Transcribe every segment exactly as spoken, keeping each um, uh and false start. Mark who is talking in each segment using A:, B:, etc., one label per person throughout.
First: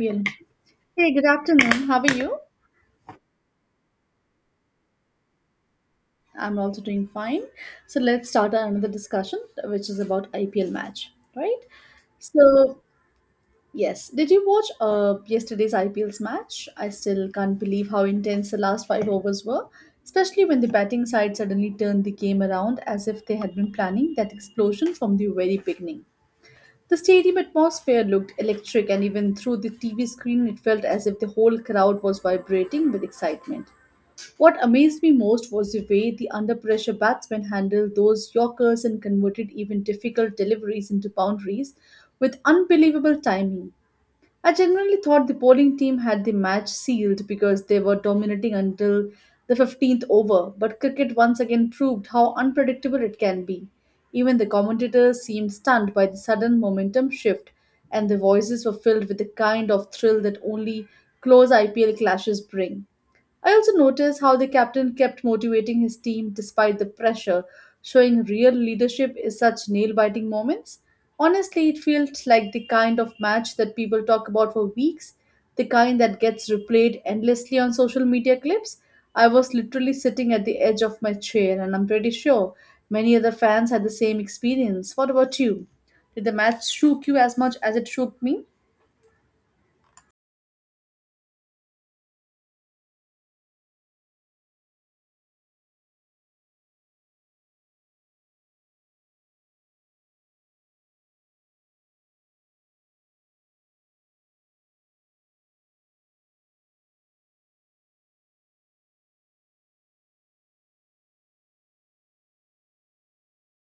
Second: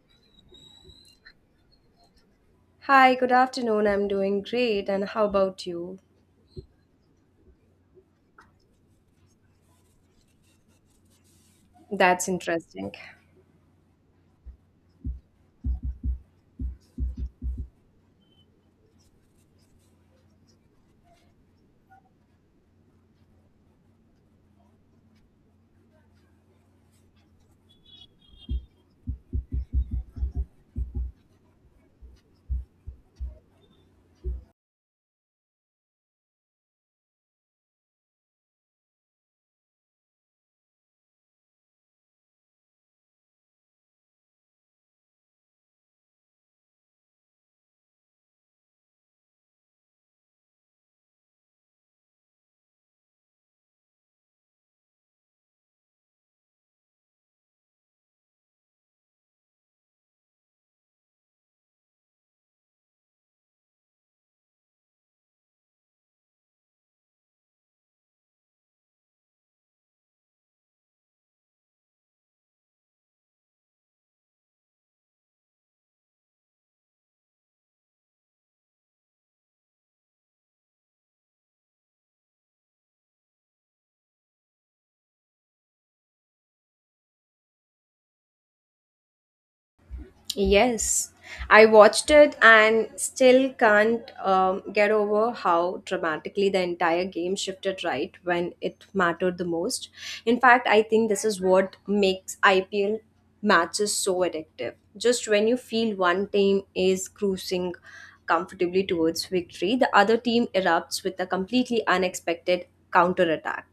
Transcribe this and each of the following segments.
A: Real. Hey, good afternoon. How are you?
B: Hi, good afternoon. I'm doing great. And how about you?
A: I'm also doing fine. So let's start another discussion, which is about I P L match, right?
B: That's
A: So
B: interesting.
A: yes, did you watch uh yesterday's I P L's match? I still can't believe how intense the last five overs were, especially when the batting side suddenly turned the game around as if they had been planning that explosion from the very beginning. The stadium atmosphere looked electric, and even through the T V screen, it felt as if the whole crowd was vibrating with excitement. What amazed me most was the way the under pressure batsmen handled those Yorkers and converted even difficult deliveries into boundaries with unbelievable timing. I genuinely thought the bowling team had the match sealed because they were dominating until the fifteenth over, but cricket once again proved how unpredictable it can be. Even the commentators seemed stunned by the sudden momentum shift, and their voices were filled with the kind of thrill that only close I P L clashes bring. I also noticed how the captain kept motivating his team despite the pressure, showing real leadership in such nail biting moments. Honestly, it felt like the kind of match that people talk about for weeks, the kind that gets replayed endlessly on social media clips. I was literally sitting at the edge of my chair, and I'm pretty sure many other fans had the same experience. What about you? Did the match shook you as much as it shook me?
B: Yes, I watched it and still can't um, get over how dramatically the entire game shifted right when it mattered the most. In fact, I think this is what makes I P L matches so addictive. Just when you feel one team is cruising comfortably towards victory, the other team erupts with a completely unexpected counterattack.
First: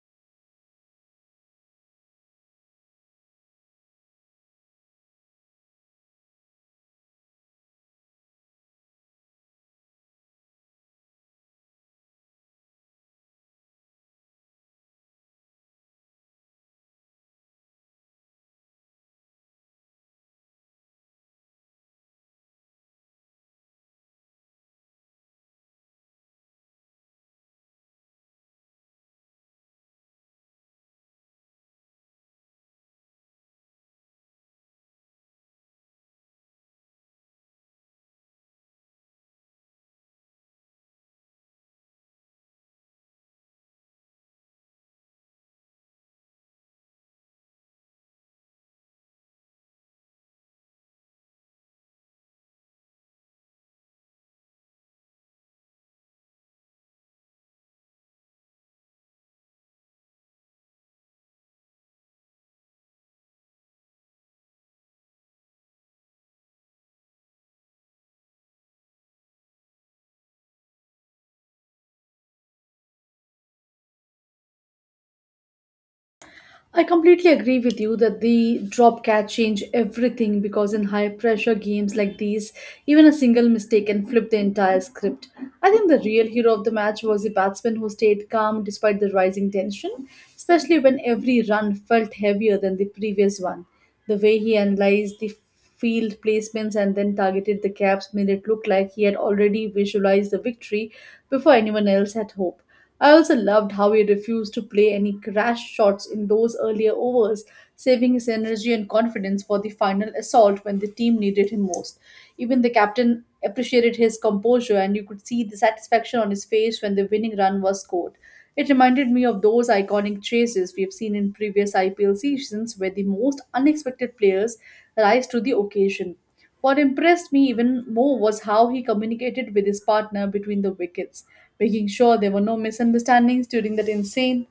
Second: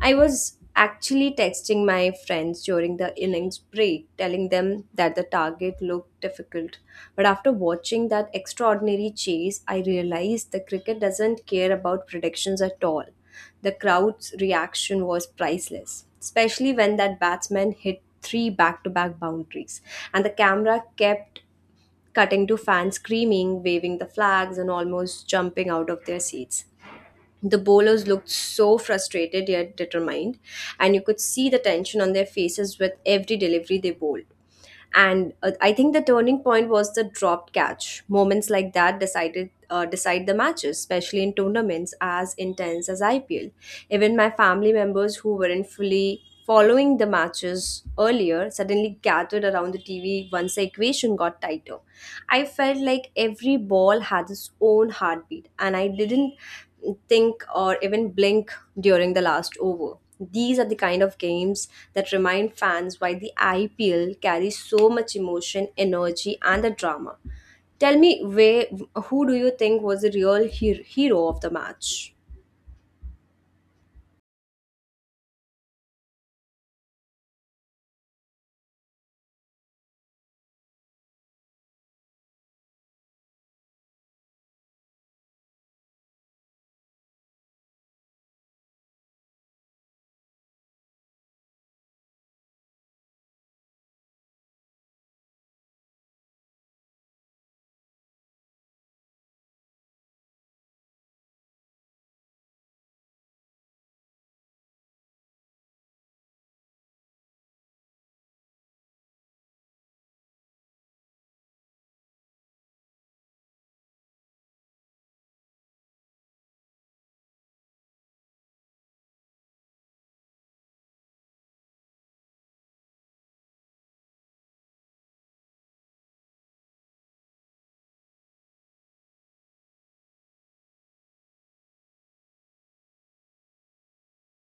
B: I was actually texting my friends during the innings break, telling them that the target looked difficult. But after watching that extraordinary chase, I realized the cricket doesn't care about predictions at all. The crowd's reaction was priceless, especially when that batsman hit three back to back boundaries, and the camera kept cutting to fans screaming, waving the flags, and almost jumping out of their seats. The bowlers looked so frustrated yet determined, and you could see the tension on their faces with every delivery they bowled. And uh, i think the turning point was the dropped catch. Moments like that decided uh, decide the matches, especially in tournaments as intense as IPL. Even my family members who weren't fully following the matches earlier suddenly gathered around the T V once the equation got tighter. I felt like every ball had its own heartbeat, and I didn't think or even blink during the last over. These are the kind of games that remind fans why the I P L carries so much emotion, energy, and the drama. Tell me, where, who do you think was the real he- hero of the match?
A: I completely agree with you that the drop catch change everything because in high pressure games like these, even a single mistake can flip the entire script. I think the real hero of the match was the batsman who stayed calm despite the rising tension, especially when every run felt heavier than the previous one. The way he analyzed the field placements and then targeted the gaps made it look like he had already visualized the victory before anyone else had hope. I also loved how he refused to play any crash shots in those earlier overs, saving his energy and confidence for the final assault when the team needed him most. Even the captain appreciated his composure, and you could see the satisfaction on his face when the winning run was scored. It reminded me of those iconic chases we have seen in previous I P L seasons where the most unexpected players rise to the occasion. What impressed me even more was how he communicated with his partner between the wickets, making sure there were no misunderstandings during that insane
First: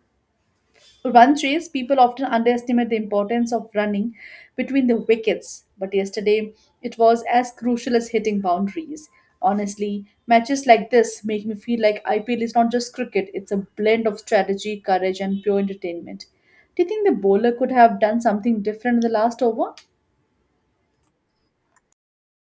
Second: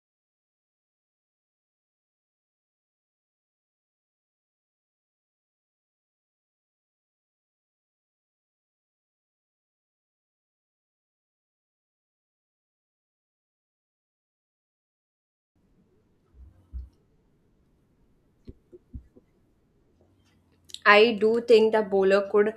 A: run chase. People often underestimate the importance of running between the wickets, but yesterday it was as crucial as hitting boundaries. Honestly, matches like this make me feel like I P L is not just cricket, it's a blend of strategy, courage, and pure entertainment. Do you think the bowler could have done something different in the last over?
B: I do think the bowler could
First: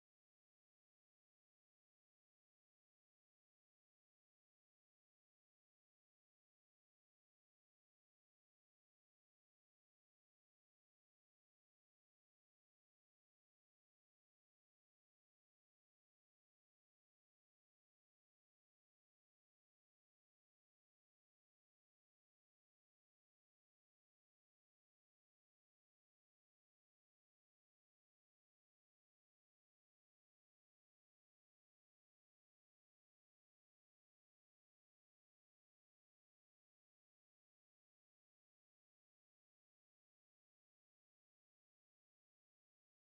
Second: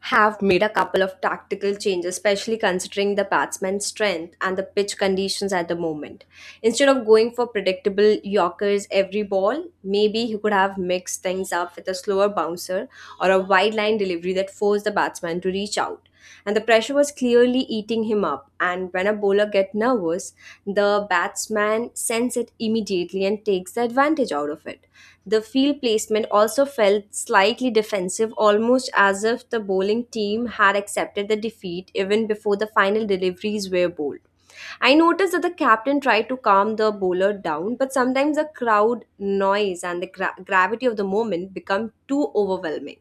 B: have made a couple of tactical changes, especially considering the batsman's strength and the pitch conditions at the moment. Instead of going for predictable Yorkers every ball, maybe he could have mixed things up with a slower bouncer or a wide line delivery that forced the batsman to reach out. And the pressure was clearly eating him up. And when a bowler gets nervous, the batsman sends it immediately and takes the advantage out of it. The field placement also felt slightly defensive, almost as if the bowling team had accepted the defeat even before the final deliveries were bowled. I noticed that the captain tried to calm the bowler down, but sometimes the crowd noise and the gra- gravity of the moment become too overwhelming.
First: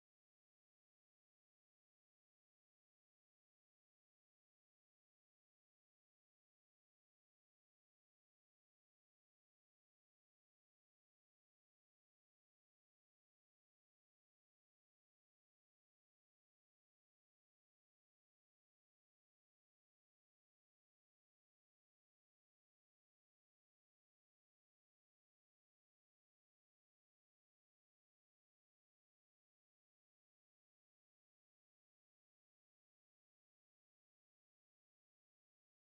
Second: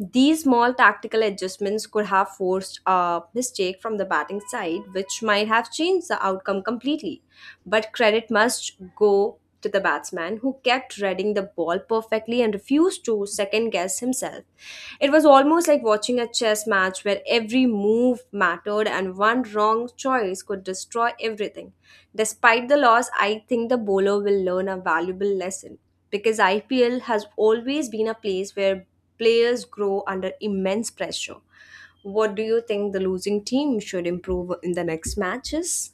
B: These small tactical adjustments could have forced a mistake from the batting side, which might have changed the outcome completely. But credit must go to the batsman, who kept reading the ball perfectly and refused to second guess himself. It was almost like watching a chess match where every move mattered and one wrong choice could destroy everything. Despite the loss, I think the bowler will learn a valuable lesson because I P L has always been a place where players grow under immense pressure. What do you think the losing team should improve in the next matches?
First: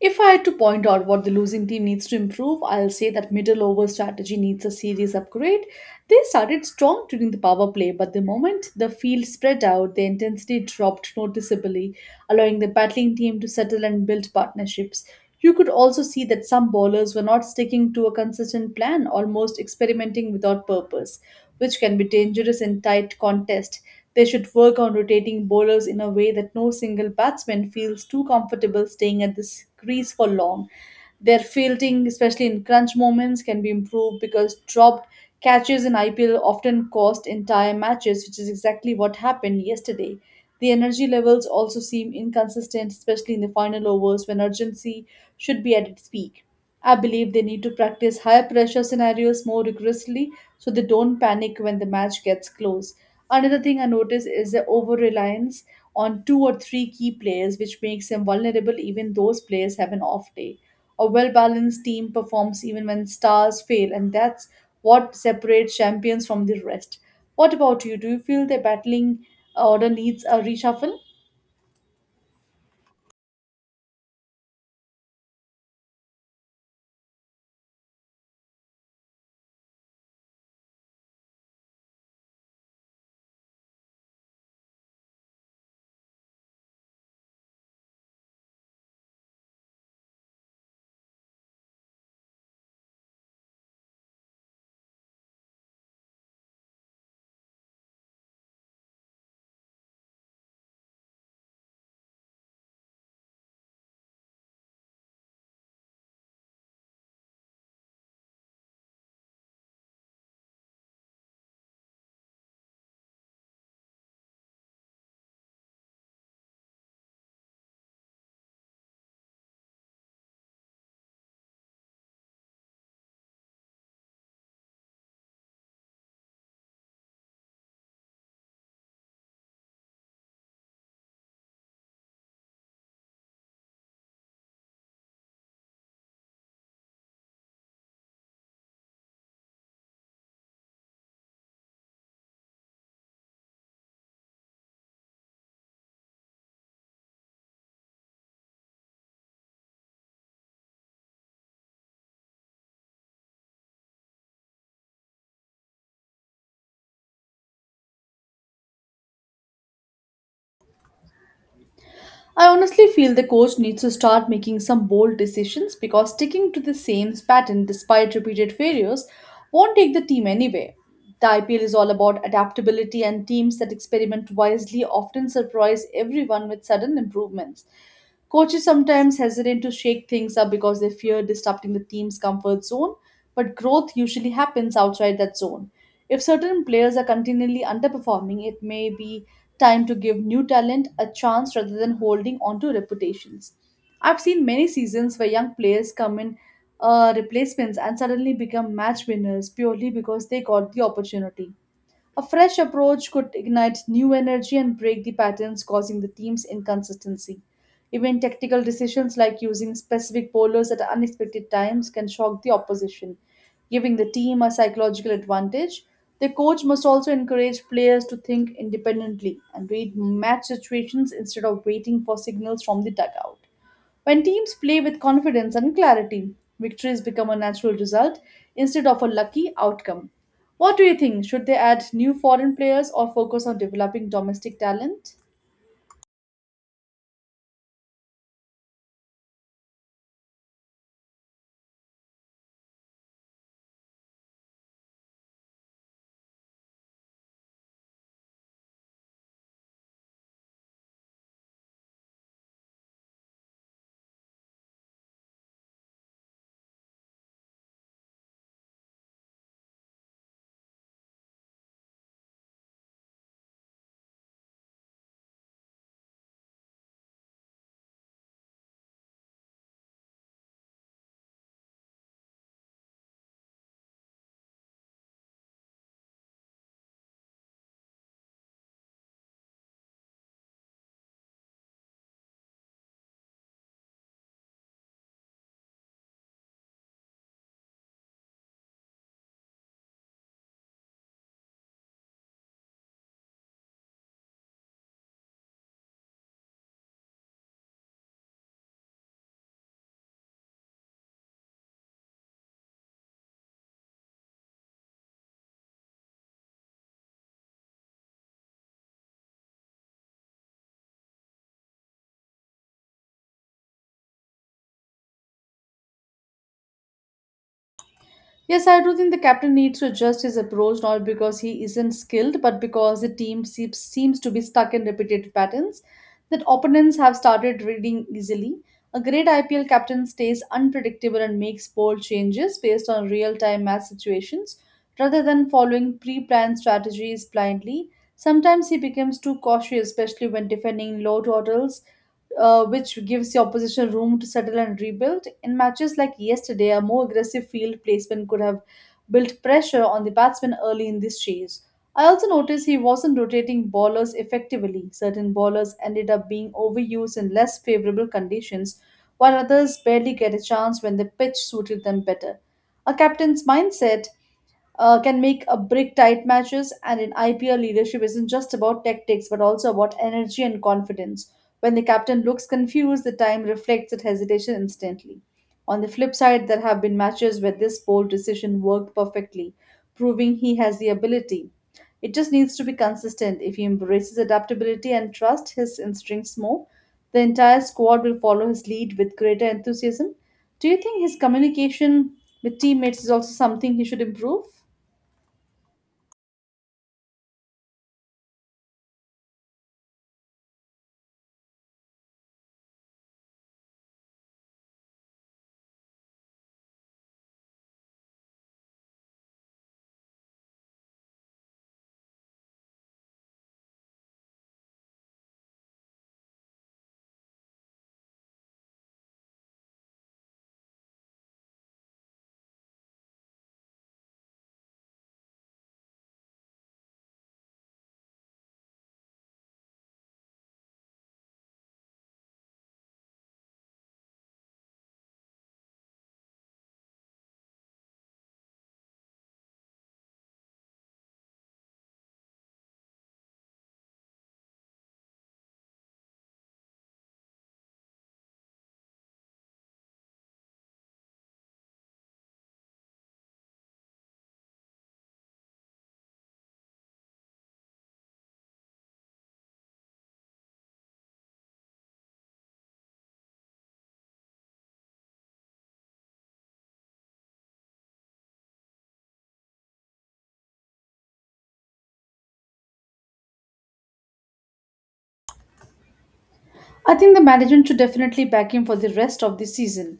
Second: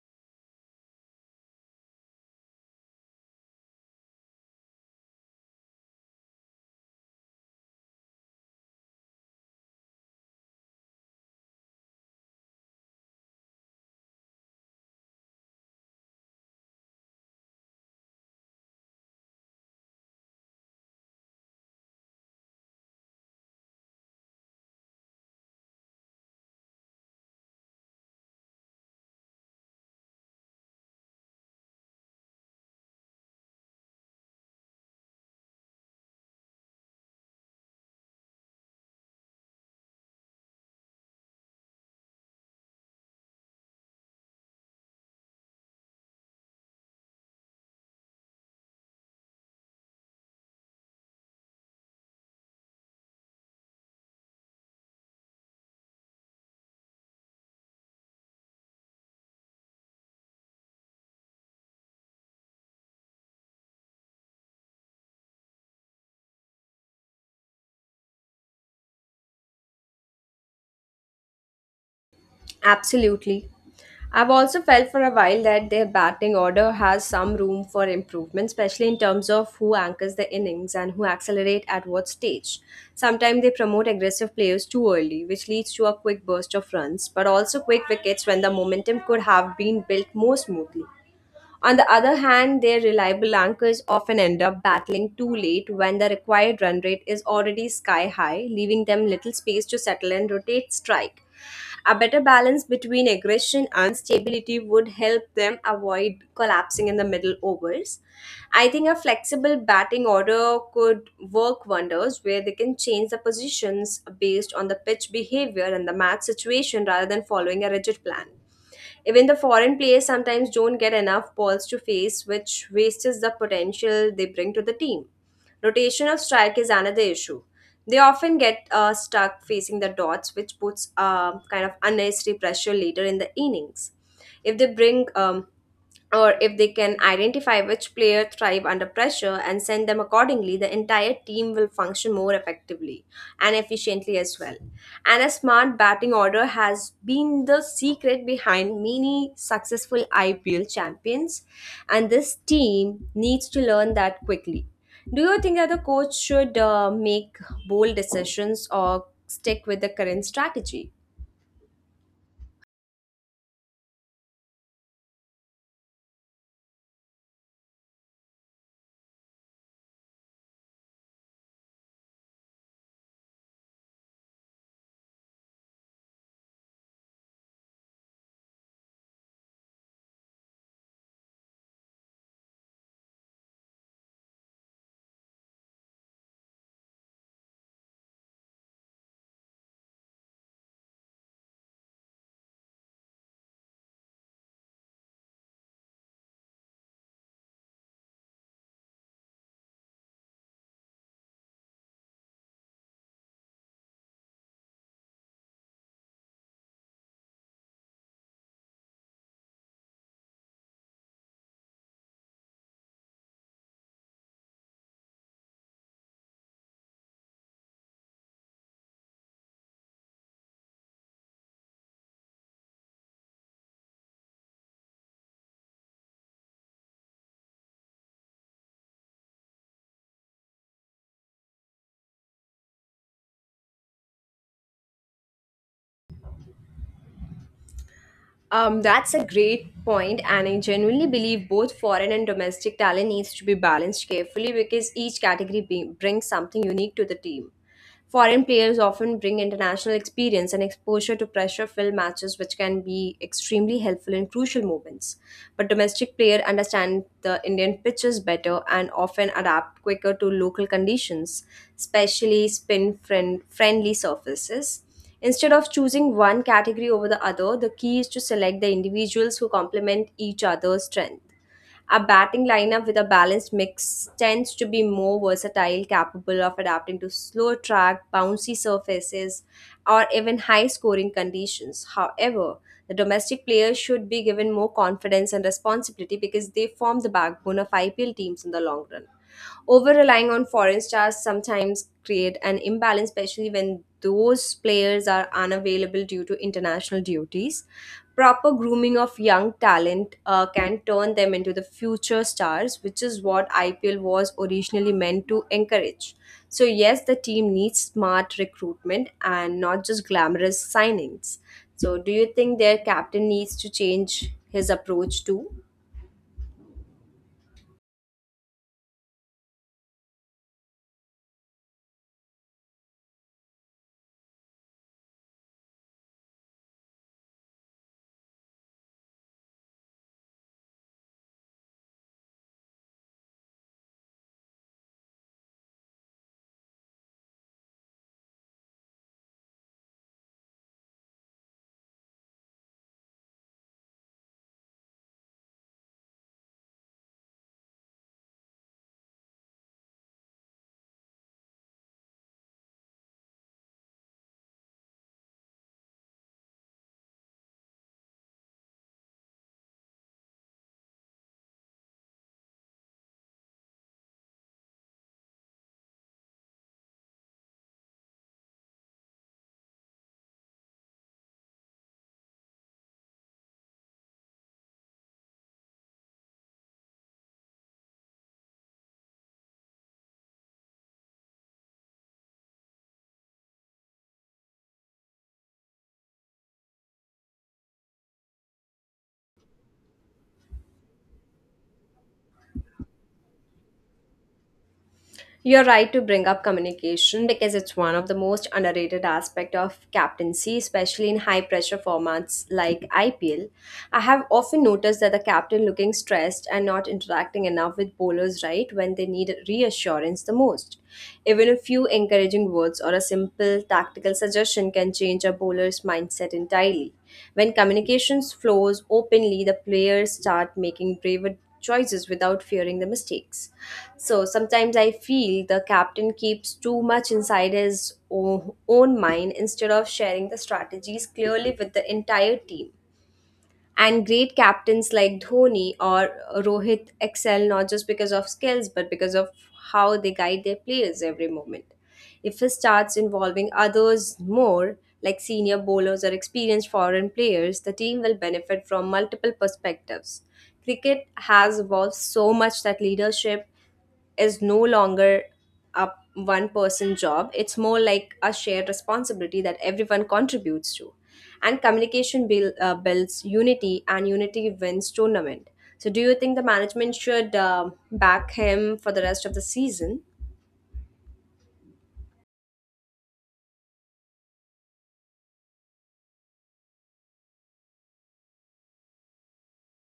A: If I had to point out what the losing team needs to improve, I'll say that middle over strategy needs a serious upgrade. They started strong during the power play, but the moment the field spread out, the intensity dropped noticeably, allowing the battling team to settle and build partnerships. You could also see that some bowlers were not sticking to a consistent plan, almost experimenting without purpose, which can be dangerous in tight contest. They should work on rotating bowlers in a way that no single batsman feels too comfortable staying at this crease for long. Their fielding, especially in crunch moments, can be improved because dropped catches in I P L often cost entire matches, which is exactly what happened yesterday. The energy levels also seem inconsistent, especially in the final overs when urgency should be at its peak. I believe they need to practice high pressure scenarios more rigorously so they don't panic when the match gets close. Another thing I notice is the over reliance on two or three key players, which makes them vulnerable even those players have an off day. A well balanced team performs even when stars fail, and that's what separates champions from the rest. What about you? Do you feel the battling order needs a reshuffle?
B: Absolutely. I've also felt for a while that their batting order has some room for improvement, especially in terms of who anchors the innings and who accelerate at what stage. Sometimes they promote aggressive players too early, which leads to a quick burst of runs, but also quick wickets when the momentum could have been built more smoothly. On the other hand, their reliable anchors often end up battling too late when the required run rate is already sky high, leaving them little space to settle and rotate strike. A better balance between aggression and stability would help them avoid collapsing in the middle overs. I think a flexible batting order could work wonders where they can change the positions based on the pitch behavior and the match situation rather than following a rigid plan. Even the foreign players sometimes don't get enough balls to face, which wastes the potential they bring to the team. Rotation of strike is another issue. They often get uh, stuck facing the dots, which puts uh, kind of unnecessary pressure later in the innings. If they bring um, Or if they can identify which player thrive under pressure and send them accordingly, the entire team will function more effectively and efficiently as well. And a smart batting order has been the secret behind many successful I P L champions, and this team needs to learn that quickly. Do you think that the coach should uh, make bold decisions or stick with the current strategy?
A: I honestly feel the coach needs to start making some bold decisions because sticking to the same pattern despite repeated failures won't take the team anywhere. The I P L is all about adaptability, and teams that experiment wisely often surprise everyone with sudden improvements. Coaches sometimes hesitate to shake things up because they fear disrupting the team's comfort zone, but growth usually happens outside that zone. If certain players are continually underperforming, it may be time to give new talent a chance rather than holding on to reputations. I've seen many seasons where young players come in uh, replacements and suddenly become match winners purely because they got the opportunity. A fresh approach could ignite new energy and break the patterns causing the team's inconsistency. Even tactical decisions like using specific bowlers at unexpected times can shock the opposition, giving the team a psychological advantage. The coach must also encourage players to think independently and read match situations instead of waiting for signals from the dugout. When teams play with confidence and clarity, victories become a natural result instead of a lucky outcome. What do you think? Should they add new foreign players or focus on developing domestic talent?
B: Um, that's a great point, and I genuinely believe both foreign and domestic talent needs to be balanced carefully because each category be- brings something unique to the team. Foreign players often bring international experience and exposure to pressure filled matches, which can be extremely helpful in crucial moments. But domestic players understand the Indian pitches better and often adapt quicker to local conditions, especially spin friend- friendly surfaces. Instead of choosing one category over the other, the key is to select the individuals who complement each other's strength. A batting lineup with a balanced mix tends to be more versatile, capable of adapting to slow track, bouncy surfaces, or even high scoring conditions. However, the domestic players should be given more confidence and responsibility because they form the backbone of I P L teams in the long run. Over relying on foreign stars sometimes create an imbalance, especially when those players are unavailable due to international duties. Proper grooming of young talent uh, can turn them into the future stars, which is what I P L was originally meant to encourage. So, yes, the team needs smart recruitment and not just glamorous signings. So, do you think their captain needs to change his approach too?
A: Yes, I do think the captain needs to adjust his approach not because he isn't skilled, but because the team seems, seems to be stuck in repetitive patterns that opponents have started reading easily. A great I P L captain stays unpredictable and makes bold changes based on real time match situations rather than following pre planned strategies blindly. Sometimes he becomes too cautious, especially when defending low totals uh, which gives the opposition room to settle and rebuild. In matches like yesterday, a more aggressive field placement could have built pressure on the batsman early in this chase. I also noticed he wasn't rotating bowlers effectively. Certain bowlers ended up being overused in less favorable conditions, while others barely get a chance when the pitch suited them better. A captain's mindset uh, can make a brick tight matches. And in I P L, leadership isn't just about tactics, but also about energy and confidence. When the captain looks confused, the time reflects that hesitation instantly. On the flip side, there have been matches where this bold decision worked perfectly, proving he has the ability. It just needs to be consistent. If he embraces adaptability and trusts his instincts more, the entire squad will follow his lead with greater enthusiasm. Do you think his communication with teammates is also something he should improve?
B: You're right to bring up communication because it's one of the most underrated aspect of captaincy, especially in high pressure formats like I P L. I have often noticed that the captain looking stressed and not interacting enough with bowlers right when they need reassurance the most. Even a few encouraging words or a simple tactical suggestion can change a bowler's mindset entirely. When communications flows openly, the players start making braver choices without fearing the mistakes. So sometimes I feel the captain keeps too much inside his o- own mind instead of sharing the strategies clearly with the entire team. And great captains like Dhoni or Rohit excel not just because of skills but because of how they guide their players every moment. If he starts involving others more, like senior bowlers or experienced foreign players, the team will benefit from multiple perspectives. Cricket has evolved so much that leadership is no longer a one person job. It's more like a shared responsibility that everyone contributes to. And communication build, uh, builds unity, and unity wins tournament. So do you think the management should uh, back him for the rest of the season?
A: I think the management should definitely back him for the rest of the season.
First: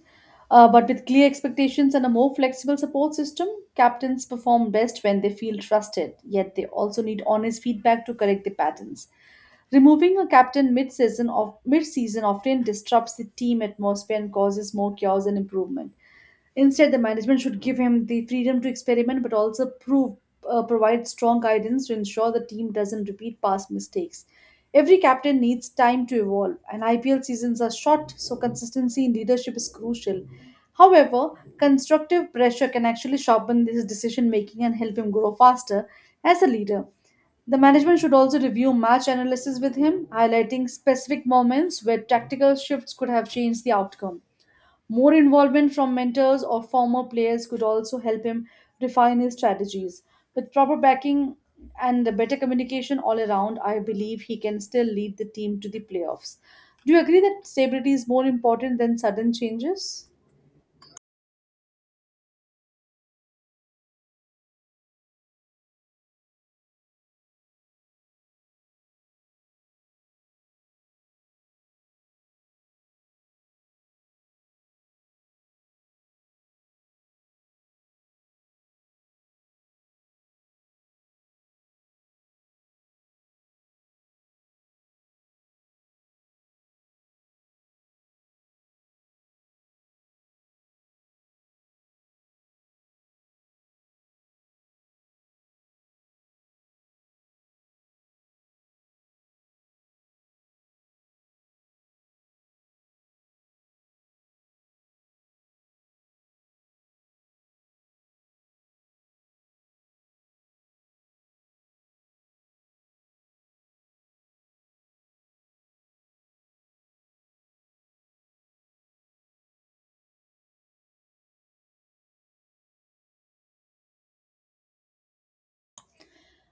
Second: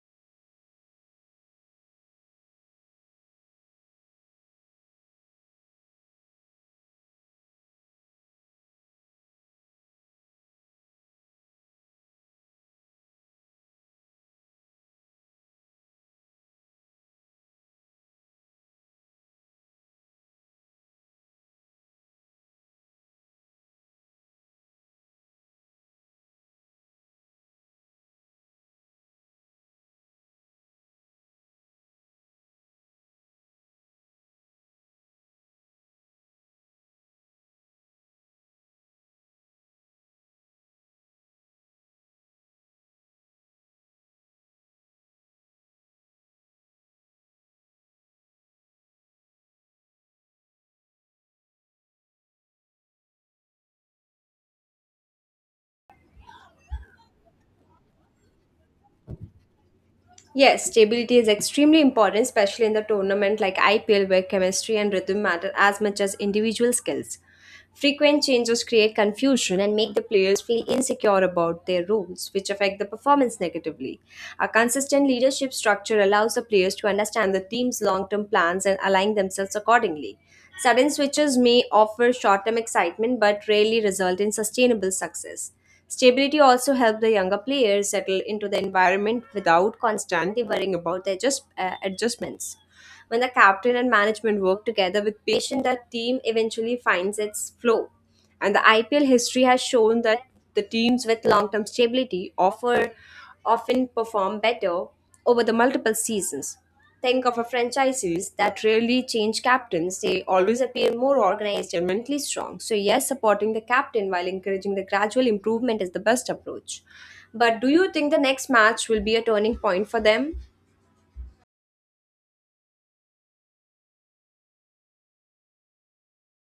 A: Uh, but with clear expectations and a more flexible support system, captains perform best when they feel trusted, yet they also need honest feedback to correct the patterns. Removing a captain mid-season of mid-season often disrupts the team atmosphere and causes more chaos and improvement. Instead, the management should give him the freedom to experiment but also prove, uh, provide strong guidance to ensure the team doesn't repeat past mistakes. Every captain needs time to evolve, and I P L seasons are short, so consistency in leadership is crucial. However, constructive pressure can actually sharpen his decision making and help him grow faster as a leader. The management should also review match analysis with him, highlighting specific moments where tactical shifts could have changed the outcome. More involvement from mentors or former players could also help him refine his strategies. With proper backing and better communication all around, I believe he can still lead the team to the playoffs. Do you agree that stability is more important than sudden changes?
B: Yes, stability is extremely important, especially in the tournament like IPL where chemistry and rhythm matter as much as individual skills. Frequent changes create confusion and make the players feel insecure about their roles, which affect the performance negatively. A consistent leadership structure allows the players to understand the team's long term plans and align themselves accordingly. Sudden switches may offer short term excitement but rarely result in sustainable success. Stability also helps the younger players settle into the environment without constantly worrying about their adjust, uh, adjustments. When the captain and management work together with patience, the team eventually finds its flow. And the I P L history has shown that the teams with long-term stability offer often perform better over the multiple seasons. Think of a franchises that rarely change captains. They always appear more organized and mentally strong. So yes, supporting the captain while encouraging the gradual improvement is the best approach. But do you think the next match will be a turning point for them?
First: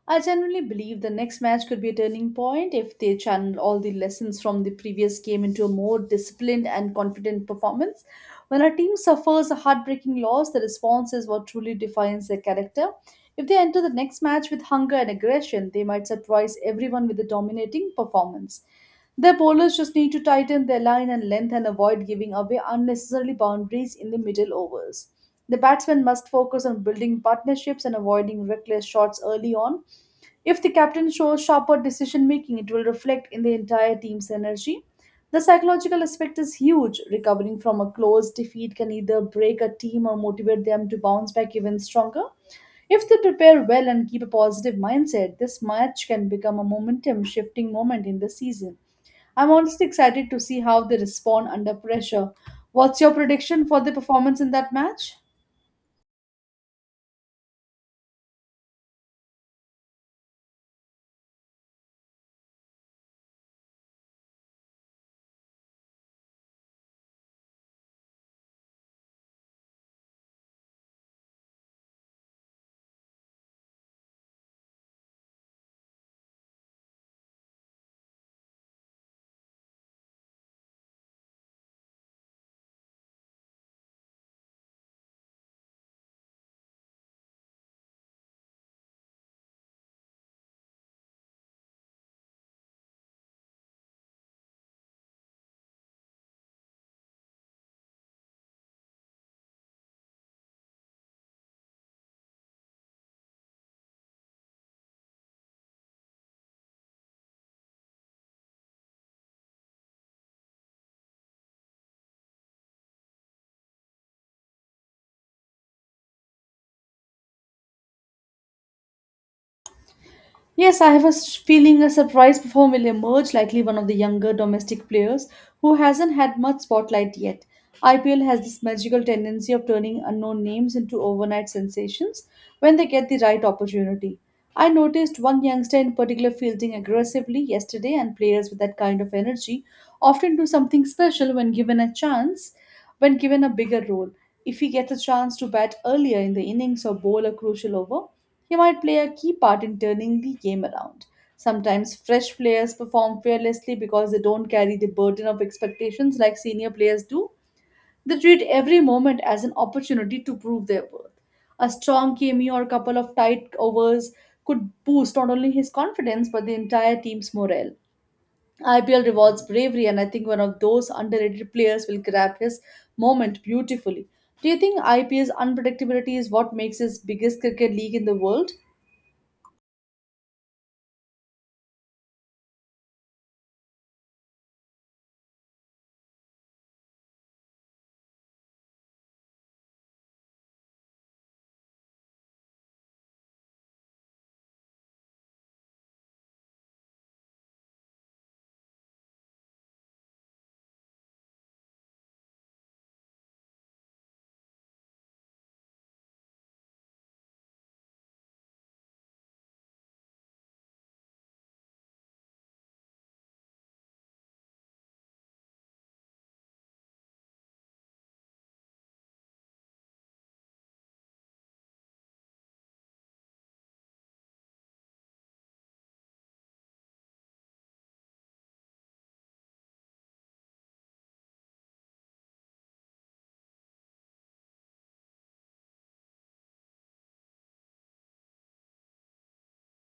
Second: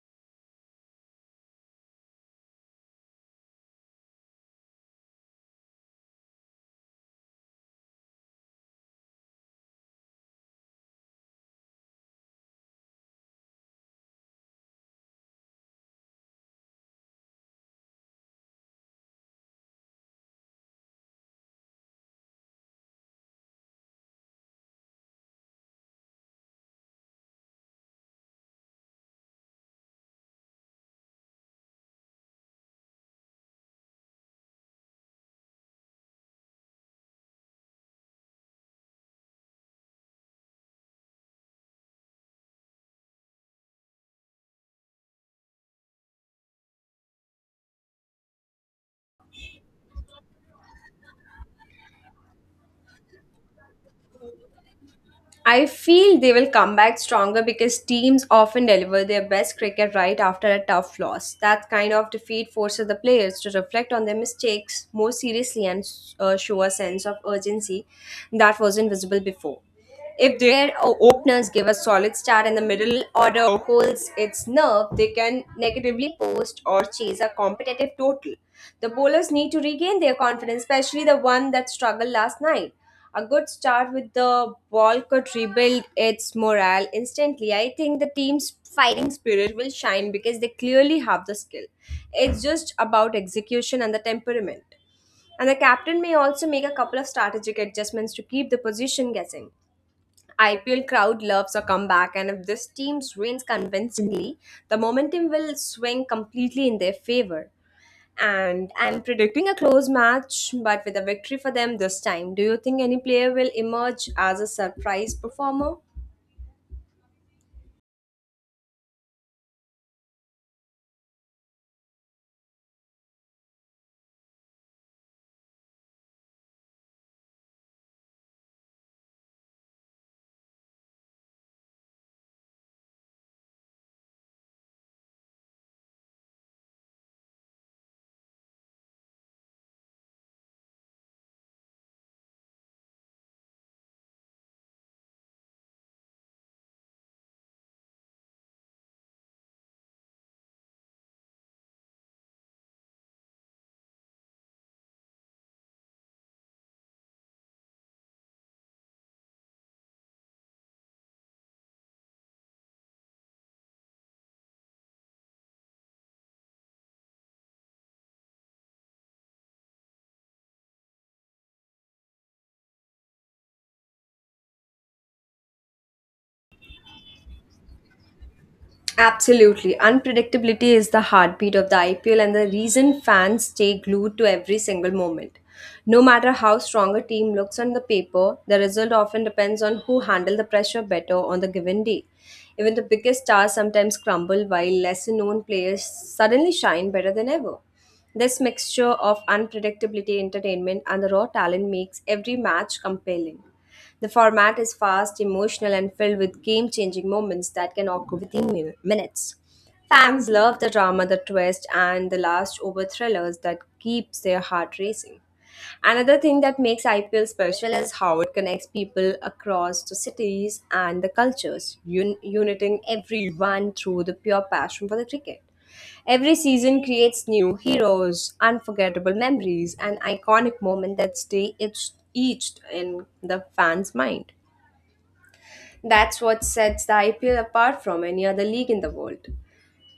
A: I genuinely believe the next match could be a turning point if they channel all the lessons from the previous game into a more disciplined and confident performance. When a team suffers a heartbreaking loss, the response is what truly defines their character. If they enter the next match with hunger and aggression, they might surprise everyone with a dominating performance. Their bowlers just need to tighten their line and length and avoid giving away unnecessarily boundaries in the middle overs. The batsmen must focus on building partnerships and avoiding reckless shots early on if the captain shows sharper decision making, it will reflect in the entire team's energy. The psychological aspect is huge. Recovering from a close defeat can either break a team or motivate them to bounce back even stronger. If they prepare well and keep a positive mindset, this match can become a momentum shifting moment in the season. I'm honestly excited to see how they respond under pressure. What's your prediction for the performance in that match?
B: I feel they will come back stronger because teams often deliver their best cricket right after a tough loss. That kind of defeat forces the players to reflect on their mistakes more seriously and uh, show a sense of urgency that wasn't visible before. If their o- openers give a solid start and the middle order holds its nerve, they can negatively post or chase a competitive total. The bowlers need to regain their confidence, especially the one that struggled last night. A good start with the ball could rebuild its morale instantly. I think the team's fighting spirit will shine because they clearly have the skill. It's just about execution and the temperament. And the captain may also make a couple of strategic adjustments to keep the position guessing. I P L crowd loves a comeback, and if this team wins convincingly, the momentum will swing completely in their favor, and I'm predicting a close match, but with a victory for them this time. Do you think any player will emerge as a surprise performer?
A: Yes, I have a s- feeling a surprise performer will emerge, likely one of the younger domestic players who hasn't had much spotlight yet. I P L has this magical tendency of turning unknown names into overnight sensations when they get the right opportunity. I noticed one youngster in particular fielding aggressively yesterday, and players with that kind of energy often do something special when given a chance, when given a bigger role. If he gets a chance to bat earlier in the innings or bowl a crucial over, he might play a key part in turning the game around. Sometimes fresh players perform fearlessly because they don't carry the burden of expectations like senior players do. They treat every moment as an opportunity to prove their worth. A strong cameo or a couple of tight overs could boost not only his confidence but the entire team's morale. I P L rewards bravery, and I think one of those underrated players will grab his moment beautifully. Do you think I P L's unpredictability is what makes this biggest cricket league in the world?
B: Absolutely. Unpredictability is the heartbeat of the I P L and the reason fans stay glued to every single moment. No matter how strong a team looks on the paper, the result often depends on who handle the pressure better on the given day. Even the biggest stars sometimes crumble while lesser known players suddenly shine better than ever. This mixture of unpredictability, entertainment, and the raw talent makes every match compelling. The format is fast, emotional, and filled with game changing moments that can occur within min- minutes. Fans love the drama, the twist, and the last over thrillers that keeps their heart racing. Another thing that makes I P L special is how it connects people across the cities and the cultures, un- uniting everyone through the pure passion for the cricket. Every season creates new heroes, unforgettable memories, and iconic moments that stay etched etched in the fans' mind. That's what sets the I P L apart from any other league in the world.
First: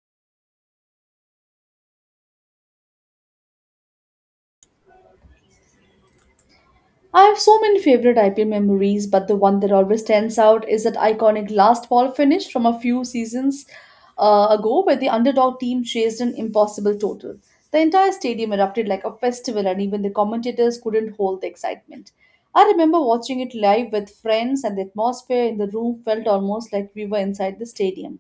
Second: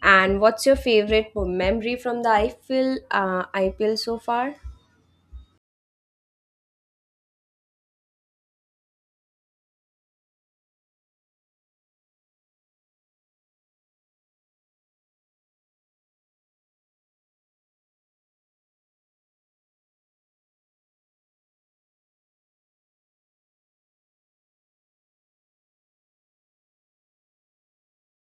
B: And what's your favorite memory from the I P L, uh, I P L so far?
A: I have so many favorite I P L memories, but the one that always stands out is that iconic last ball finish from a few seasons uh, ago where the underdog team chased an impossible total. The entire stadium erupted like a festival, and even the commentators couldn't hold the excitement. I remember watching it live with friends, and the atmosphere in the room felt almost like we were inside the stadium.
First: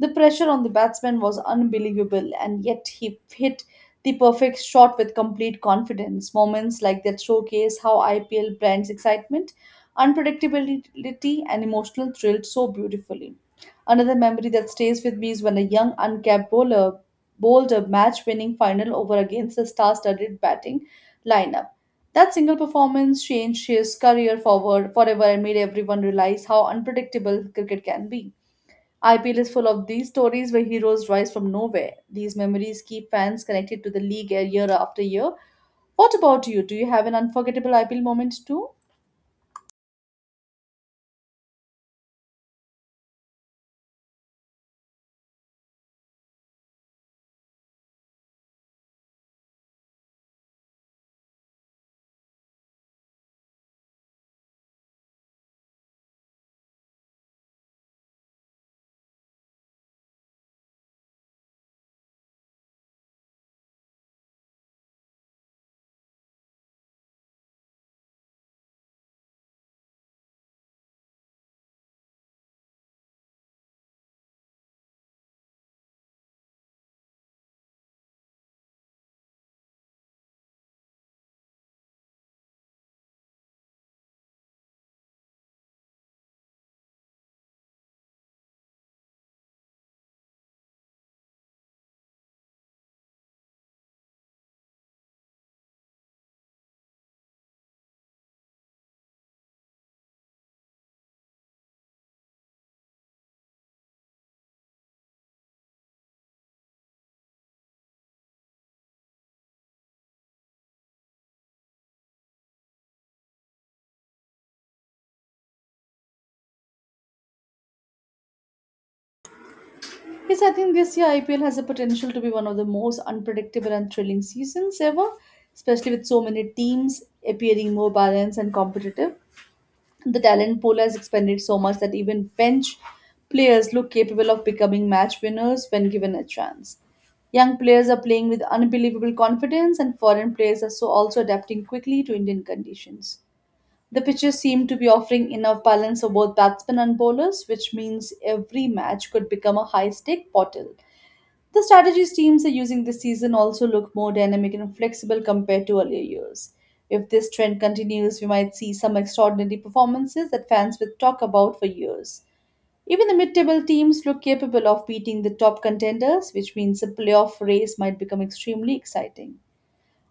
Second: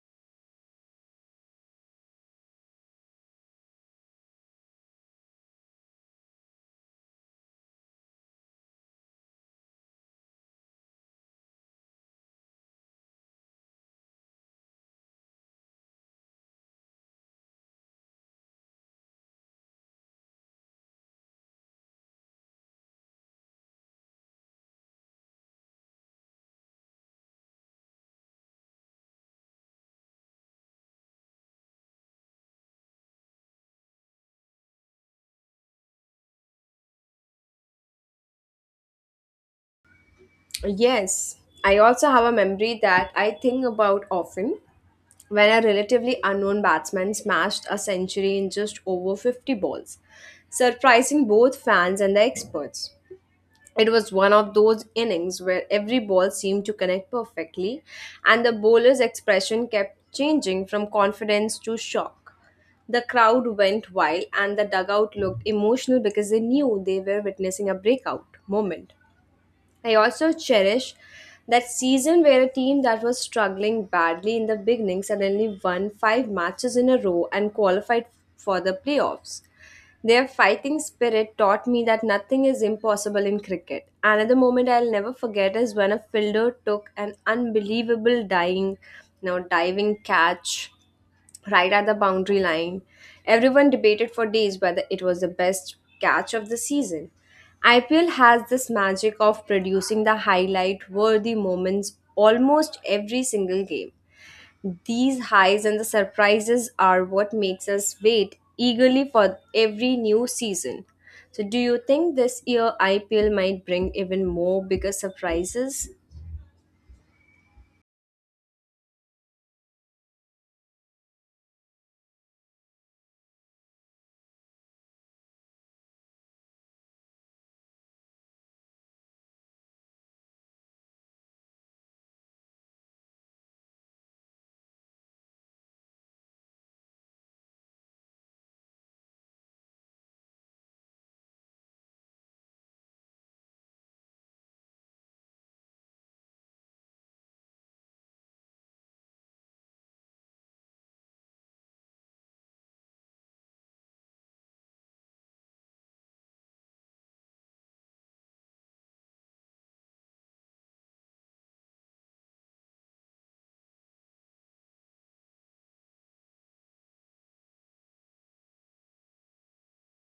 A: The pressure on the batsman was unbelievable, and yet he hit the perfect shot with complete confidence. Moments like that showcase how I P L blends excitement, unpredictability, and emotional thrill so beautifully. Another memory that stays with me is when a young uncapped bowler bowled a match winning final over against a star studded batting lineup. That single performance changed his career forward forever and made everyone realize how unpredictable cricket can be. I P L is full of these stories where heroes rise from nowhere. These memories keep fans connected to the league year after year. What about you? Do you have an unforgettable I P L moment too?
B: Yes, I also have a memory that I think about often when a relatively unknown batsman smashed a century in just over fifty balls, surprising both fans and the experts. It was one of those innings where every ball seemed to connect perfectly, and the bowler's expression kept changing from confidence to shock. The crowd went wild, and the dugout looked emotional because they knew they were witnessing a breakout moment. I also cherish that season where a team that was struggling badly in the beginning suddenly won five matches in a row and qualified for the playoffs. Their fighting spirit taught me that nothing is impossible in cricket. Another moment I'll never forget is when a fielder took an unbelievable dying, you know, diving catch right at the boundary line. Everyone debated for days whether it was the best catch of the season. I P L has this magic of producing the highlight worthy moments almost every single game. These highs and the surprises are what makes us wait eagerly for every new season. So do you think this year I P L might bring even more bigger surprises?
A: Yes, I think this year I P L has the potential to be one of the most unpredictable and thrilling seasons ever, especially with so many teams appearing more balanced and competitive. The talent pool has expanded so much that even bench players look capable of becoming match winners when given a chance. Young players are playing with unbelievable confidence, and foreign players are so also adapting quickly to Indian conditions. The pitches seem to be offering enough balance for both batsmen and bowlers, which means every match could become a high stake portal. The strategies teams are using this season also look more dynamic and flexible compared to earlier years. If this trend continues, we might see some extraordinary performances that fans will talk about for years. Even the mid table teams look capable of beating the top contenders, which means the playoff race might become extremely exciting.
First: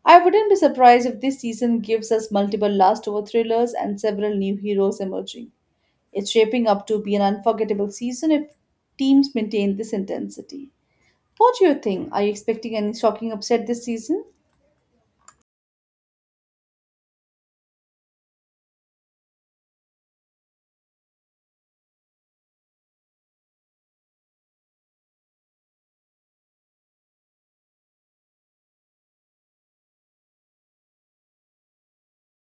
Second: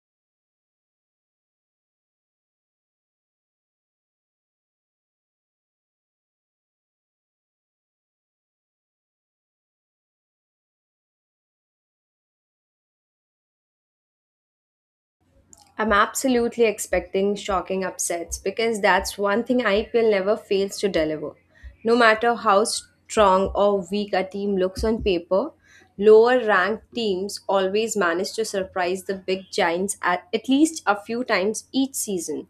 A: I wouldn't be surprised if this season gives us multiple last over thrillers and several new heroes emerging. It's shaping up to be an unforgettable season if teams maintain this intensity. What do you think? Are you expecting any shocking upset this season?
B: I'm absolutely expecting shocking upsets because that's one thing I P L never fails to deliver. No matter how strong or weak a team looks on paper, lower ranked teams always manage to surprise the big giants at, at least a few times each season.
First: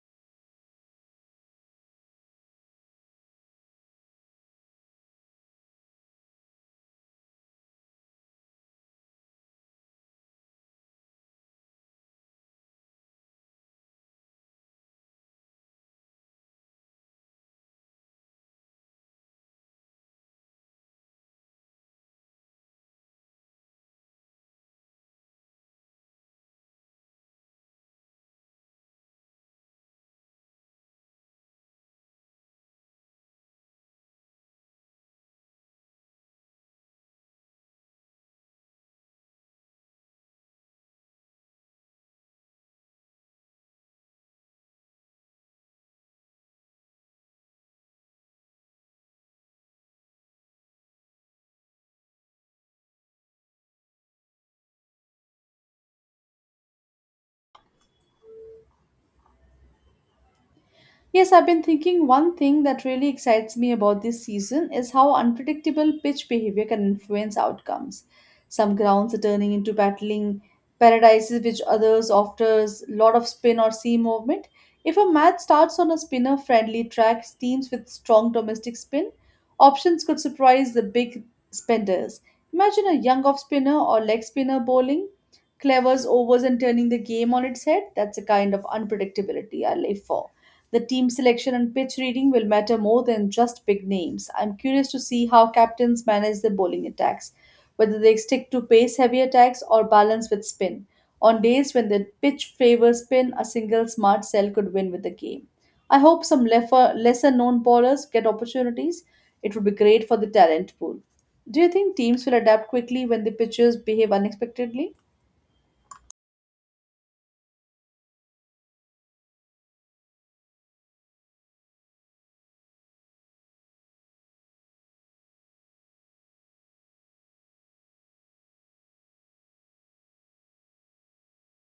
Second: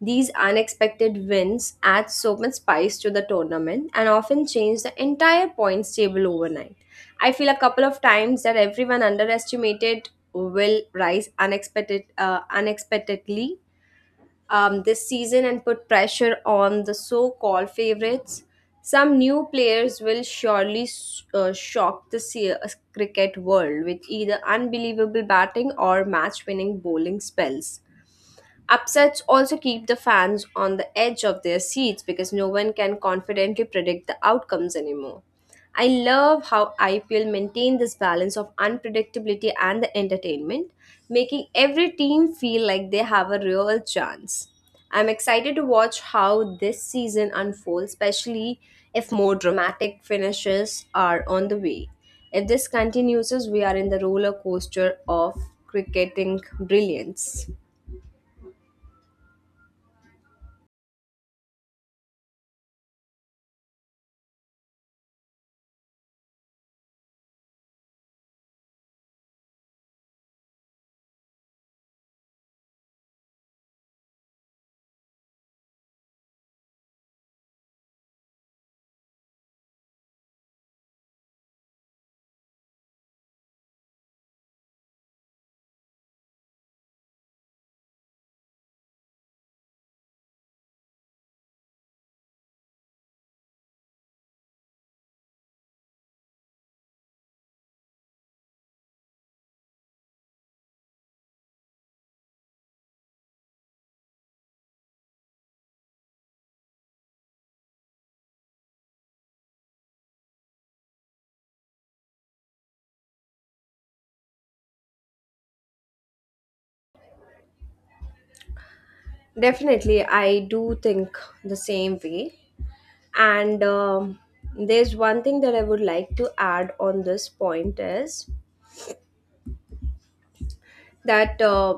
B: These unexpected wins add so much spice to the tournament and often change the entire points table overnight. I feel a couple of times that everyone underestimated will rise unexpected, uh, unexpectedly um, this season and put pressure on the so-called favorites. Some new players will surely uh, shock the se- uh, cricket world with either unbelievable batting or match-winning bowling spells. Upsets also keep the fans on the edge of their seats because no one can confidently predict the outcomes anymore. I love how I P L maintained this balance of unpredictability and the entertainment, making every team feel like they have a real chance. I'm excited to watch how this season unfolds, especially if more dramatic finishes are on the way. If this continues, we are in the roller coaster of cricketing brilliance.
A: Yes, I've been thinking one thing that really excites me about this season is how unpredictable pitch behavior can influence outcomes. Some grounds are turning into battling paradises, which others offers a lot of spin or seam movement. If a match starts on a spinner friendly track, teams with strong domestic spin options could surprise the big spenders. Imagine a young off spinner or leg spinner bowling clever's overs and turning the game on its head. That's a kind of unpredictability I live for. The team selection and pitch reading will matter more than just big names. I'm curious to see how captains manage their bowling attacks, whether they stick to pace heavy attacks or balance with spin. On days when the pitch favors spin, a single smart sell could win with the game. I hope some lesser known bowlers get opportunities. It would be great for the talent pool. Do you think teams will adapt quickly when the pitchers behave unexpectedly?
B: Definitely, I do think the same way. And um, There's one thing that I would like to add on this point is that uh,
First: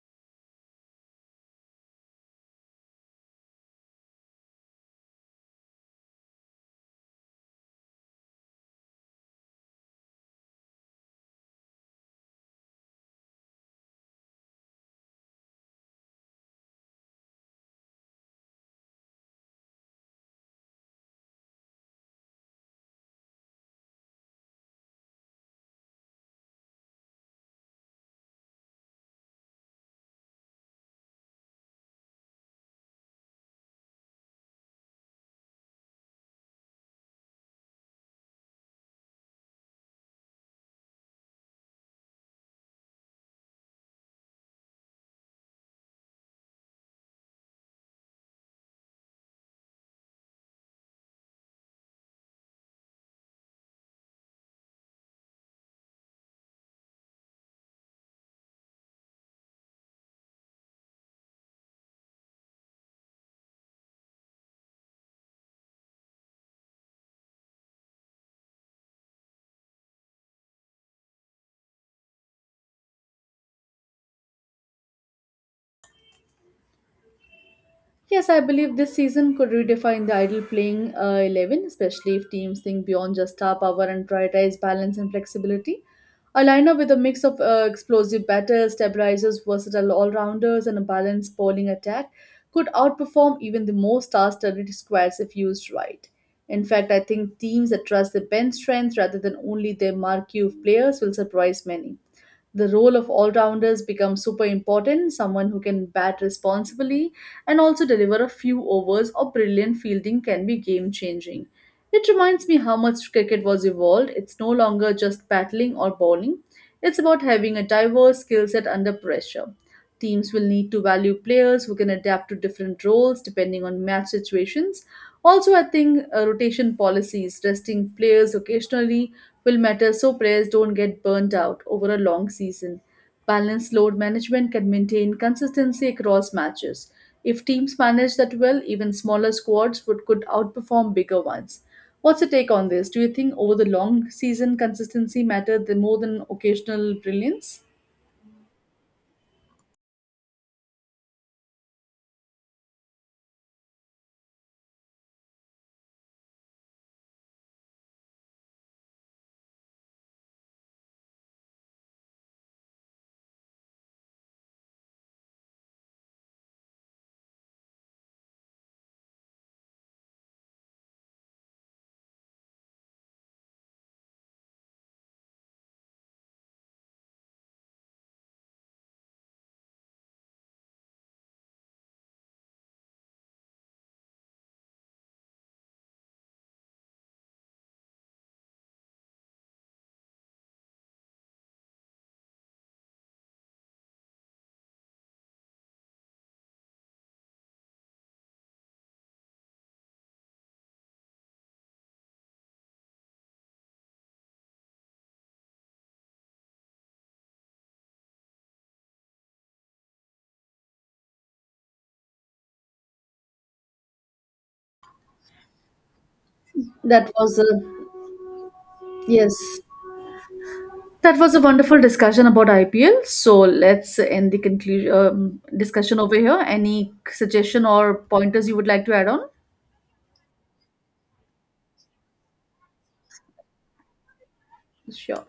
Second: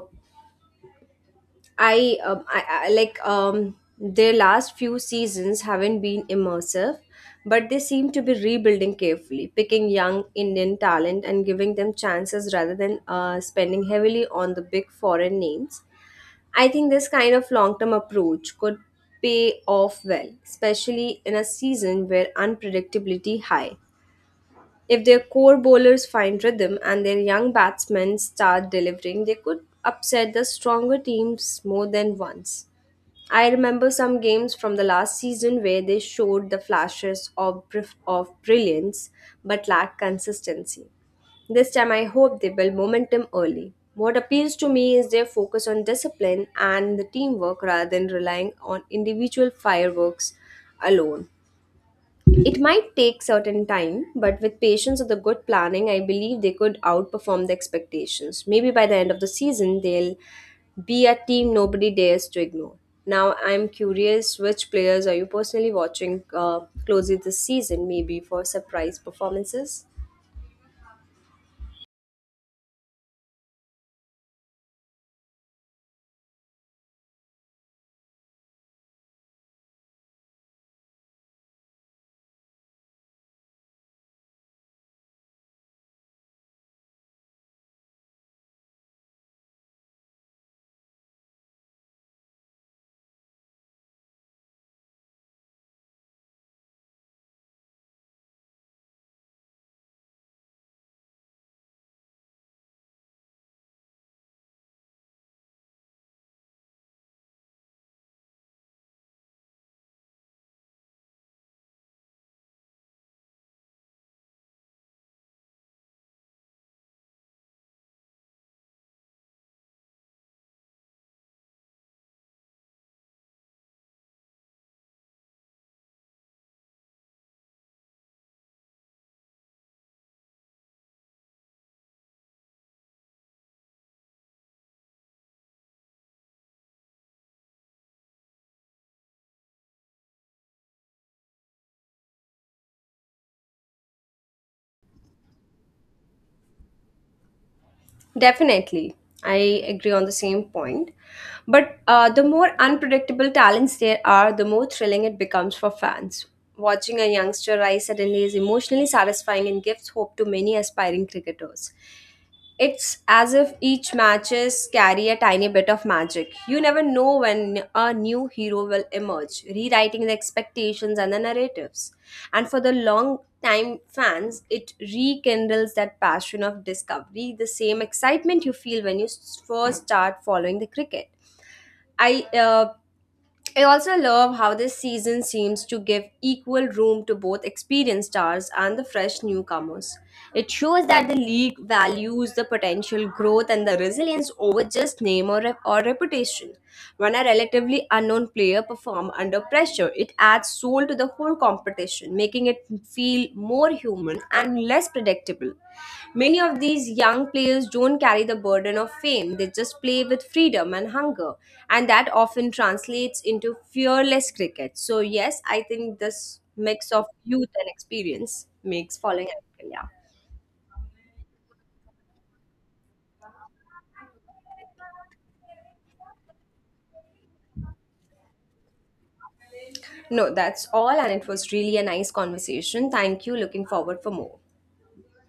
B: I, um, I, I like um, their last few seasons haven't been immersive, but they seem to be rebuilding carefully, picking young Indian talent and giving them chances rather than uh, spending heavily on the big foreign names. I think this kind of long term approach could pay off well, especially in a season where unpredictability high. If their core bowlers find rhythm and their young batsmen start delivering, they could upset the stronger teams more than once. I remember some games from the last season where they showed the flashes of, br- of brilliance but lacked consistency. This time, I hope they build momentum early. What appeals to me is their focus on discipline and the teamwork rather than relying on individual fireworks alone. It might take certain time, but with patience and the good planning, I believe they could outperform the expectations. Maybe by the end of the season, they'll be a team nobody dares to ignore. Now, I'm curious which players are you personally watching uh, closely this season, maybe for surprise performances?
A: Yes, I believe this season could redefine the ideal playing uh, eleven, especially if teams think beyond just star power and prioritize balance and flexibility. A lineup with a mix of uh, explosive batters, stabilizers, versatile all rounders, and a balanced bowling attack could outperform even the most star studded squads if used right. In fact, I think teams that trust their bench strength rather than only their marquee of players will surprise many. The role of all rounders becomes super important. Someone who can bat responsibly and also deliver a few overs or brilliant fielding can be game changing. It reminds me how much cricket was evolved. It's no longer just battling or bowling. It's about having a diverse skill set under pressure. Teams will need to value players who can adapt to different roles depending on match situations. Also, I think uh, rotation policies, resting players occasionally, will matter so players don't get burnt out over a long season. Balanced load management can maintain consistency across matches. If teams manage that well, even smaller squads would could outperform bigger ones. What's your take on this? Do you think over the long season consistency mattered the- more than occasional brilliance?
B: Definitely. I agree on the same point. But uh, the more unpredictable talents there are, the more thrilling it becomes for fans. Watching a youngster rise suddenly is emotionally satisfying and gives hope to many aspiring cricketers. It's as if each matches carry a tiny bit of magic. You never know when a new hero will emerge, rewriting the expectations and the narratives. And for the long time fans, it rekindles that passion of discovery, the same excitement you feel when you s- first start following the cricket. I uh, I also love how this season seems to give equal room to both experienced stars and the fresh newcomers. It shows that the league values the potential growth and the resilience over just name or, rep- or reputation. When a relatively unknown player performs under pressure, it adds soul to the whole transportation, making it feel more human and less predictable. Many of these young players don't carry the burden of fame, they just play with freedom and hunger, and that often translates into fearless cricket. So, yes, I think this mix of
A: That was a
B: youth and experience makes following
A: yes.
B: African, yeah.
A: That was a wonderful discussion about I P L. So let's end the conclusion um, discussion over here. Any suggestion or pointers you would like to add on?
B: No, that's all, and it was really a nice conversation. Thank you. Looking forward for more.
A: Sure.